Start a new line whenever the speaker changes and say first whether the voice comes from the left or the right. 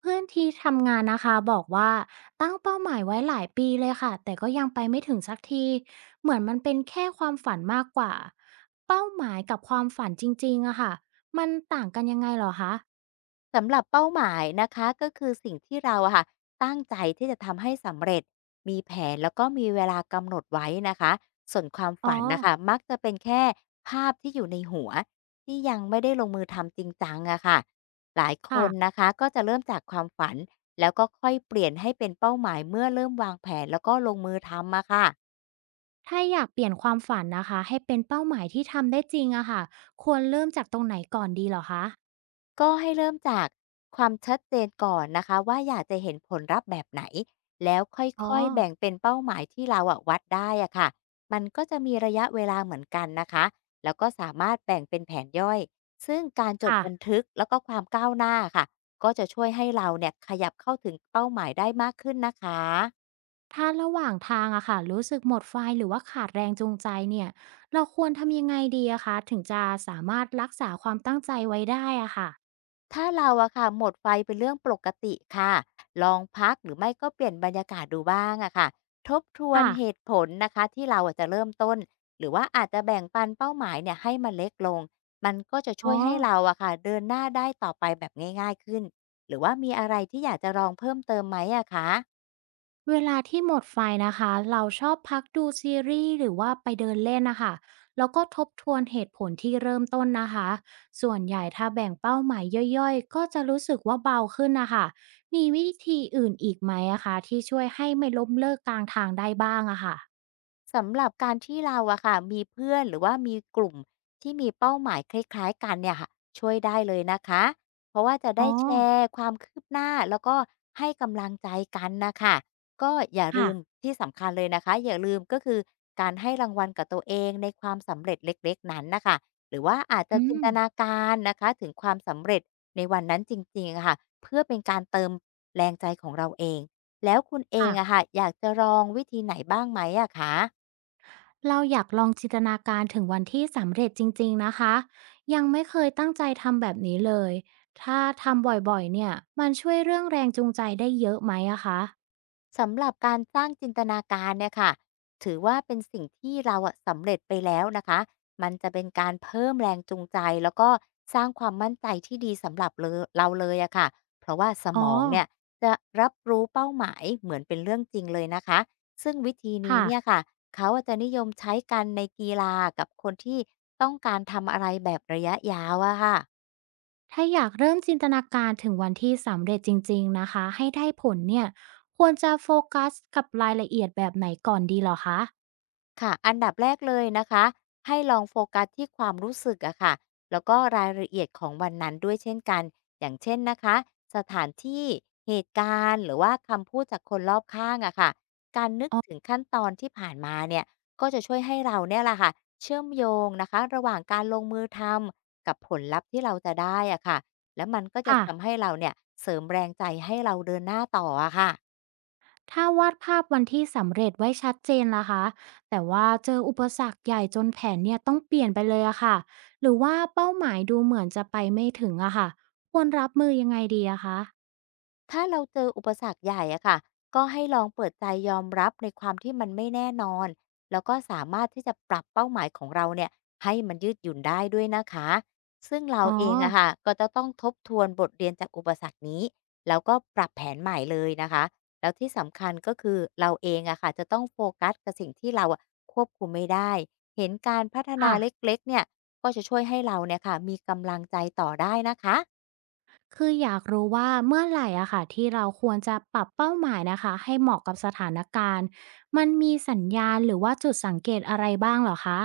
right: เพื่อนที่ทำงานนะคะบอกว่าตั้งเป้าหมายไว้หลายปีเลยค่ะแต่ก็ยังไปไม่ถึงสักทีเหมือนมันเป็นแค่ความฝันมากกว่าเป้าหมายกับความฝันจริงๆอะค่ะมันต่างกันยังไงเหรอคะ
left: สำหรับเป้าหมายนะคะก็คือสิ่งที่เราอะค่ะตั้งใจที่จะทำให้สำเร็จมีแผนแล้วก็มีเวลากำหนดไว้นะคะส่วนความ
right: อ๋อ
left: ฝันนะคะมักจะเป็นแค่ภาพที่อยู่ในหัวที่ยังไม่ได้ลงมือทำจริงจังอะค่ะหลายค
right: ค่ะ
left: นนะคะก็จะเริ่มจากความฝันแล้วก็ค่อยเปลี่ยนให้เป็นเป้าหมายเมื่อเริ่มวางแผนแล้วก็ลงมือทำอะค่ะ
right: ถ้าอยากเปลี่ยนความฝันนะคะให้เป็นเป้าหมายที่ทำได้จริงอะค่ะควรเริ่มจากตรงไหนก่อนดีเหรอคะ
left: ก็ให้เริ่มจากความชัดเจนก่อนนะคะว่าอยากจะเห็นผลลัพธ์แบบไหนแล้วค
right: อ๋อ
left: ่อยๆแบ่งเป็นเป้าหมายที่เราอะวัดได้อะค่ะมันก็จะมีระยะเวลาเหมือนกันนะคะแล้วก็สามารถแบ่งเป็นแผนย่อยซึ่งการจด
right: ค่ะ
left: บันทึกแล้วก็ความก้าวหน้าค่ะก็จะช่วยให้เราเนี่ยขยับเข้าถึงเป้าหมายได้มากขึ้นนะคะ
right: ถ้าระหว่างทางอะค่ะรู้สึกหมดไฟหรือว่าขาดแรงจูงใจเนี่ยเราควรทำยังไงดีอะคะถึงจะสามารถรักษาความตั้งใจไว้ได้อะค่ะ
left: ถ้าเราอะค่ะหมดไฟเป็นเรื่องปกติค่ะลองพักหรือไม่ก็เปลี่ยนบรรยากาศดูบ้างอะค่ะทบทวน
right: ค่ะ
left: เหตุผลนะคะที่เราอะจะเริ่มต้นหรือว่าอาจจะแบ่งปันเป้าหมายเนี่ยให้มันเล็กลงมันก็จะ
right: อ๋
left: ช่
right: อ
left: วยให้เราอะค่ะเดินหน้าได้ต่อไปแบบง่ายๆขึ้นหรือว่ามีอะไรที่อยากจะลองเพิ่มเติมไหมอะคะ
right: เวลาที่หมดไฟนะคะเราชอบพักดูซีรีส์หรือว่าไปเดินเล่นนะคะแล้วก็ทบทวนเหตุผลที่เริ่มต้นนะคะส่วนใหญ่ถ้าแบ่งเป้าหมายย่อยๆก็จะรู้สึกว่าเบาขึ้นนะคะมีวิธีอื่นอีกไหมอะคะที่ช่วยให้ไม่ล้มเลิกกลางทางได้บ้างอะค่ะ
left: สำหรับการที่เราอะค่ะมีเพื่อนหรือว่ามีกลุ่มที่มีเป้าหมายคล้ายๆกันเนี่ยค่ะช่วยได้เลยนะคะเพราะว่าจะ
right: อ๋
left: ได้
right: อ
left: แชร์ความคืบหน้าแล้วก็ให้กำลังใจกันนะคะก็อย่าลื
right: ค่ะ
left: มที่สำคัญเลยนะคะอย่าลืมก็คือการให้รางวัลกับตัวเองในความสำเร็จเล็กๆนั้นน่ะคะหรือว่าอาจจะ
right: อื
left: จิน
right: ม
left: ตนาการนะคะถึงความสำเร็จในวันนั้นจริงๆอะค่ะเพื่อเป็นการเติมแรงใจของเราเองแล้วคุณเอง
right: ค่ะ
left: อะค่ะอยากจะลองวิธีไหนบ้างไหมอะคะ
right: เราอยากลองจินตนาการถึงวันที่สำเร็จจริงๆนะคะ ยังไม่เคยตั้งใจทำแบบนี้เลย ถ้าทำบ่อยๆเนี่ยมันช่วยเรื่องแรงจูงใจได้เยอะไหมอะคะ
left: สำหรับการสร้างจินตนาการเนี่ยค่ะถือว่าเป็นสิ่งที่เราอะสำเร็จไปแล้วนะคะมันจะเป็นการเพิ่มแรงจูงใจแล้วก็สร้างความมั่นใจที่ดีสำหรับเลอเราเลยอะค่ะเพราะว่าส
right: อ๋อ
left: มองเนี่ยจะรับรู้เป้าหมายเหมือนเป็นเรื่องจริงเลยนะคะซึ่งวิธีนี้
right: ค่ะ
left: เนี่ยค่ะเขาอาจจะนิยมใช้กันในกีฬากับคนที่ต้องการทำอะไรแบบระยะยาวอะค่ะ
right: ถ้าอยากเริ่มจินตนาการถึงวันที่สำเร็จจริงๆนะคะ ให้ได้ผลเนี่ยควรจะโฟกัสกับรายละเอียดแบบไหนก่อนดีเหรอคะ
left: ค่ะอันดับแรกเลยนะคะให้ลองโฟกัสที่ความรู้สึกอะค่ะแล้วก็รายละเอียดของวันนั้นด้วยเช่นกันอย่างเช่นนะคะสถานที่เหตุการณ์หรือว่าคำพูดจากคนรอบข้างอะค่ะการนึกถึงขั้นตอนที่ผ่านมาเนี่ยก็จะช่วยให้เราเนี่ยแหละค่ะเชื่อมโยงนะคะระหว่างการลงมือทำกับผลลัพธ์ที่เราจะได้อะค่ะแล้วมันก็จะ
right: ค่ะ
left: ทำให้เราเนี่ยเสริมแรงใจให้เราเดินหน้าต่ออะค่ะ
right: ถ้าวาดภาพวันที่สำเร็จไว้ชัดเจนล่ะคะแต่ว่าเจออุปสรรคใหญ่จนแผนเนี่ยต้องเปลี่ยนไปเลยอะค่ะหรือว่าเป้าหมายดูเหมือนจะไปไม่ถึงอะค่ะควรรับมือยังไงดีอะคะ
left: ถ้าเราเจออุปสรรคใหญ่อะค่ะก็ให้ลองเปิดใจยอมรับในความที่มันไม่แน่นอนแล้วก็สามารถที่จะปรับเป้าหมายของเราเนี่ยให้มันยืดหยุ่นได้ด้วยนะคะซึ่งเรา
right: อ๋อ
left: เองอะค่ะก็จะต้องทบทวนบทเรียนจากอุปสรรคนี้แล้วก็ปรับแผนใหม่เลยนะคะแล้วที่สำคัญก็คือเราเองอะค่ะจะต้องโฟกัสกับสิ่งที่เราอะควบคุมไม่ได้เห็นการพัฒนา
right: ค่ะ
left: เล็กๆเนี่ยก็จะช่วยให้เราเนี่ยค่ะมีกำลังใจต่อได้นะคะ
right: คืออยากรู้ว่าเมื่อไหร่อะค่ะที่เราควรจะปรับเป้าหมายนะคะให้เหมาะกับสถานการณ์ มันมีสัญญาณหรือว่าจุดสังเกตอะไรบ้างเหรอคะ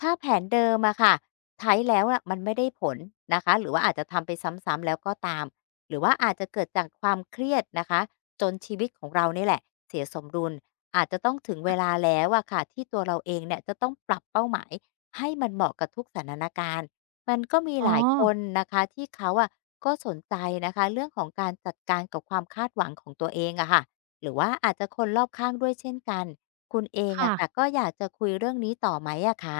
left: ถ้าแผนเดิมอะค่ะใช้แล้วอะมันไม่ได้ผลนะคะหรือว่าอาจจะทำไปซ้ำๆแล้วก็ตามหรือว่าอาจจะเกิดจากความเครียดนะคะจนชีวิตของเราเนี่ยแหละเสียสมดุลอาจจะต้องถึงเวลาแล้วอะค่ะที่ตัวเราเองเนี่ยจะต้องปรับเป้าหมายให้มันเหมาะกับทุกสถานการณ์มันก็มี
right: อ๋อ
left: หลายคนนะคะที่เขาอะก็สนใจนะคะเรื่องของการจัดการกับความคาดหวังของตัวเองอะค่ะหรือว่าอาจจะคนรอบข้างด้วยเช่นกันคุณเอง
right: ค่ะ
left: อะค่ะก็อยากจะคุยเรื่องนี้ต่อไหมอะคะ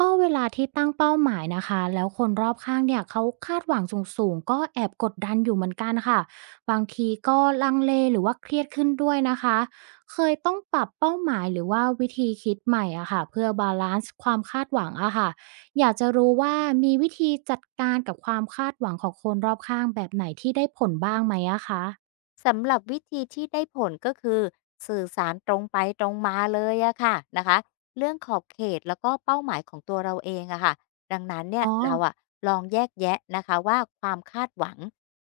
right: ก็เวลาที่ตั้งเป้าหมายนะคะแล้วคนรอบข้างเนี่ยเขาคาดหวังสูงๆก็แอบกดดันอยู่เหมือนกันค่ะบางทีก็ลังเลหรือว่าเครียดขึ้นด้วยนะคะเคยต้องปรับเป้าหมายหรือว่าวิธีคิดใหม่อะค่ะเพื่อบาลานซ์ความคาดหวังอะค่ะอยากจะรู้ว่ามีวิธีจัดการกับความคาดหวังของคนรอบข้างแบบไหนที่ได้ผลบ้างไหมอะคะ
left: สำหรับวิธีที่ได้ผลก็คือสื่อสารตรงไปตรงมาเลยอะค่ะนะคะเรื่องขอบเขตแล้วก็เป้าหมายของตัวเราเองอะค่ะดังนั้นเนี่ย
right: อ๋อ
left: เราอะลองแยกแยะนะคะว่าความคาดหวัง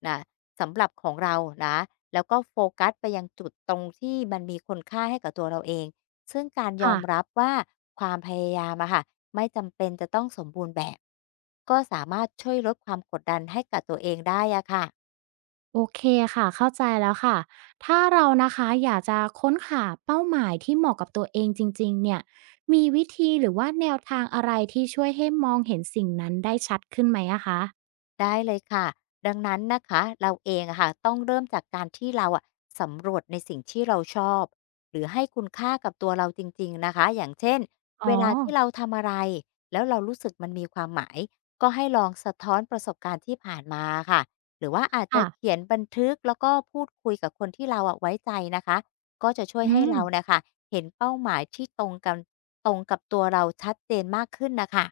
left: นะสำหรับของเรานะแล้วก็โฟกัสไปยังจุดตรงที่มันมีคุณค่าให้กับตัวเราเองซึ่งการยอ
right: ค่ะ
left: มรับว่าความพยายามอะค่ะไม่จำเป็นจะต้องสมบูรณ์แบบก็สามารถช่วยลดความกดดันให้กับตัวเองได้อะค่ะ
right: โอเคค่ะเข้าใจแล้วค่ะถ้าเรานะคะอยากจะค้นหาเป้าหมายที่เหมาะกับตัวเองจริงๆเนี่ยมีวิธีหรือว่าแนวทางอะไรที่ช่วยให้มองเห็นสิ่งนั้นได้ชัดขึ้นไหมอะคะ
left: ได้เลยค่ะดังนั้นนะคะเราเองอะค่ะต้องเริ่มจากการที่เราสำรวจในสิ่งที่เราชอบหรือให้คุณค่ากับตัวเราจริงๆนะคะอย่างเช่น
right: อ๋อ
left: เวลาที่เราทำอะไรแล้วเรารู้สึกมันมีความหมายก็ให้ลองสะท้อนประสบการณ์ที่ผ่านมาค่ะหรือว่าอาจจะ
right: ค่ะ
left: เขียนบันทึกแล้วก็พูดคุยกับคนที่เราไว้ใจนะคะก็จะช่วย
right: อื
left: ให้
right: ม
left: เรานะคะเห็นเป้าหมายที่ตรงกันตรงกับตัวเราชัดเจนมากขึ้นนะคะ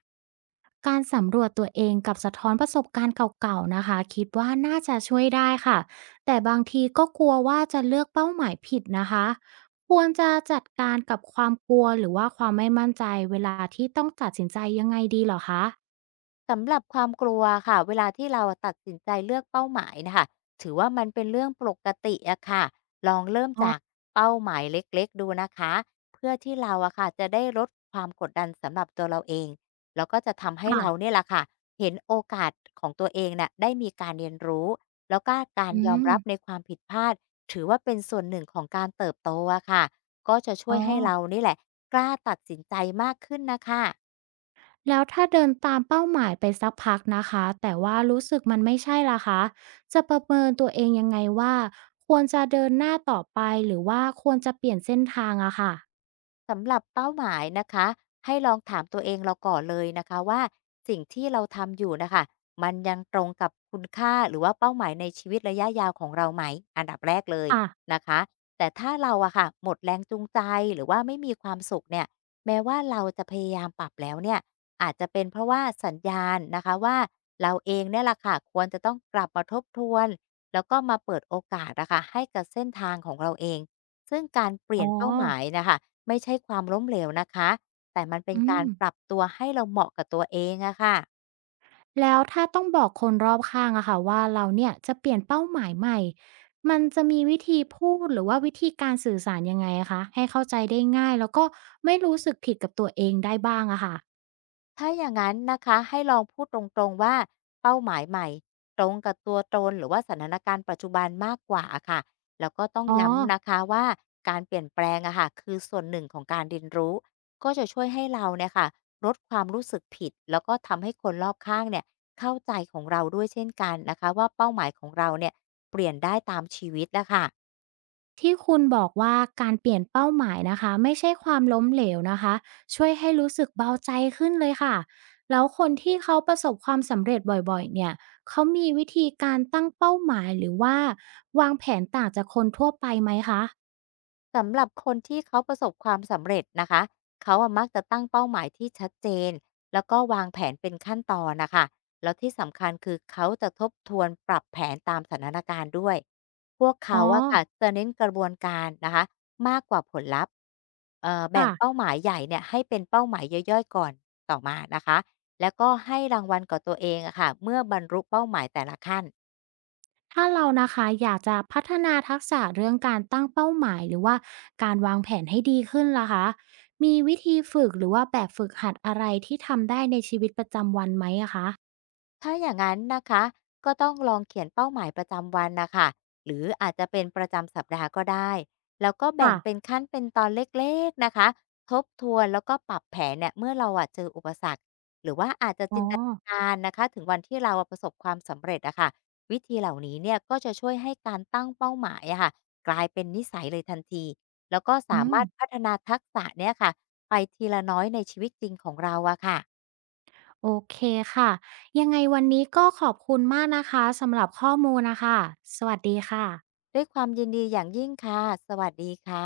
right: การสำรวจตัวเองกับสะท้อนประสบการณ์เก่าๆนะคะคิดว่าน่าจะช่วยได้ค่ะแต่บางทีก็กลัวว่าจะเลือกเป้าหมายผิดนะคะควรจะจัดการกับความกลัวหรือว่าความไม่มั่นใจเวลาที่ต้องตัดสินใจยังไงดีเหรอคะ
left: สำหรับความกลัวค่ะเวลาที่เราตัดสินใจเลือกเป้าหมายนะคะถือว่ามันเป็นเรื่องปกติอะค่ะลองเริ่มจากเป้าหมายเล็กๆดูนะคะเพื่อที่เราอะค่ะจะได้ลดความกดดันสำหรับตัวเราเองแล้วก็จะทำให้เรา
right: ค่ะ
left: เนี่ยแหละค่ะเห็นโอกาสของตัวเองน่ะได้มีการเรียนรู้แล้วก็การ
right: อื
left: ยอม
right: ม
left: รับในความผิดพลาดถือว่าเป็นส่วนหนึ่งของการเติบโตอะค่ะก็จะช่
right: อ๋
left: วย
right: อ
left: ให้เรานี่แหละกล้าตัดสินใจมากขึ้นนะคะ
right: แล้วถ้าเดินตามเป้าหมายไปสักพักนะคะแต่ว่ารู้สึกมันไม่ใช่ล่ะคะจะประเมินตัวเองยังไงว่าควรจะเดินหน้าต่อไปหรือว่าควรจะเปลี่ยนเส้นทางอะค่ะ
left: สำหรับเป้าหมายนะคะให้ลองถามตัวเองเราก่อนเลยนะคะว่าสิ่งที่เราทำอยู่นะคะมันยังตรงกับคุณค่าหรือว่าเป้าหมายในชีวิตระยะยาวของเราไหมอันดับแรกเลย
right: ค่ะ
left: นะคะแต่ถ้าเราอะค่ะหมดแรงจูงใจหรือว่าไม่มีความสุขเนี่ยแม้ว่าเราจะพยายามปรับแล้วเนี่ยอาจจะเป็นเพราะว่าสัญญาณนะคะว่าเราเองเนี่ยแหละค่ะควรจะต้องกลับมาทบทวนแล้วก็มาเปิดโอกาสนะคะให้กับเส้นทางของเราเอง ซึ่งการเปลี่
right: อ๋อ
left: ยนเป้าหมายนะคะไม่ใช่ความล้มเหลวนะคะแต่มันเป็น
right: อื
left: การ
right: ม
left: ปรับตัวให้เราเหมาะกับตัวเองอะค่ะ
right: แล้วถ้าต้องบอกคนรอบข้างอะค่ะว่าเราเนี่ยจะเปลี่ยนเป้าหมายใหม่มันจะมีวิธีพูดหรือว่าวิธีการสื่อสารยังไงอะคะให้เข้าใจได้ง่ายแล้วก็ไม่รู้สึกผิดกับตัวเองได้บ้างอะค่ะ
left: ถ้าอย่างนั้นนะคะให้ลองพูดตรงๆว่าเป้าหมายใหม่ตรงกับตัวตนหรือว่าสถานการณ์ปัจจุบันมากกว่าอะค่ะแล้วก็ต้อง
right: อ๋อ
left: ย้ำนะคะว่าการเปลี่ยนแปลงอะค่ะคือส่วนหนึ่งของการเรียนรู้ก็จะช่วยให้เราเนี่ยค่ะลดความรู้สึกผิดแล้วก็ทำให้คนรอบข้างเนี่ยเข้าใจของเราด้วยเช่นกันนะคะว่าเป้าหมายของเราเนี่ยเปลี่ยนได้ตามชีวิตนะคะ
right: ที่คุณบอกว่าการเปลี่ยนเป้าหมายนะคะไม่ใช่ความล้มเหลวนะคะช่วยให้รู้สึกเบาใจขึ้นเลยค่ะแล้วคนที่เขาประสบความสำเร็จบ่อยๆเนี่ยเขามีวิธีการตั้งเป้าหมายหรือว่าวางแผนต่างจากคนทั่วไปไหมคะ
left: สำหรับคนที่เขาประสบความสำเร็จนะคะเขาอะมักจะตั้งเป้าหมายที่ชัดเจนแล้วก็วางแผนเป็นขั้นตอนนะคะแล้วที่สำคัญคือเขาจะทบทวนปรับแผนตามสถานการณ์ด้วยพวก
right: อ๋อ
left: เขาอะค่ะจะเน้นกระบวนการนะคะมากกว่าผลลัพธ์แบ่ง
right: ค่ะ
left: เป้าหมายใหญ่เนี่ยให้เป็นเป้าหมายย่อยๆก่อนต่อมานะคะแล้วก็ให้รางวัลกับตัวเองอะค่ะเมื่อบรรลุเป้าหมายแต่ละขั้น
right: ถ้าเรานะคะอยากจะพัฒนาทักษะเรื่องการตั้งเป้าหมายหรือว่าการวางแผนให้ดีขึ้นล่ะคะมีวิธีฝึกหรือว่าแบบฝึกหัดอะไรที่ทำได้ในชีวิตประจำวันไหมอะคะ
left: ถ้าอย่างนั้นนะคะก็ต้องลองเขียนเป้าหมายประจำวันนะคะหรืออาจจะเป็นประจำสัปดาห์ก็ได้แล้วก็แบ่ง
right: ค่ะ
left: เป็นขั้นเป็นตอนเล็กๆนะคะทบทวนแล้วก็ปรับแผนเนี่ยเมื่อเราเจออุปสรรคหรือว่าอาจจะ
right: อ๋อ
left: จินตนาการนะคะถึงวันที่เราประสบความสำเร็จอะค่ะวิธีเหล่านี้เนี่ยก็จะช่วยให้การตั้งเป้าหมายอะค่ะกลายเป็นนิสัยเลยทันทีแล้วก็
right: อื
left: สา
right: ม
left: มารถพัฒนาทักษะเนี่ยค่ะไปทีละน้อยในชีวิตจริงของเราอะค่ะ
right: โอเคค่ะยังไงวันนี้ก็ขอบคุณมากนะคะสำหรับข้อมูลนะคะสวัสดีค่ะ
left: ด้วยความยินดีอย่างยิ่งค่ะ สวัสดีค่ะ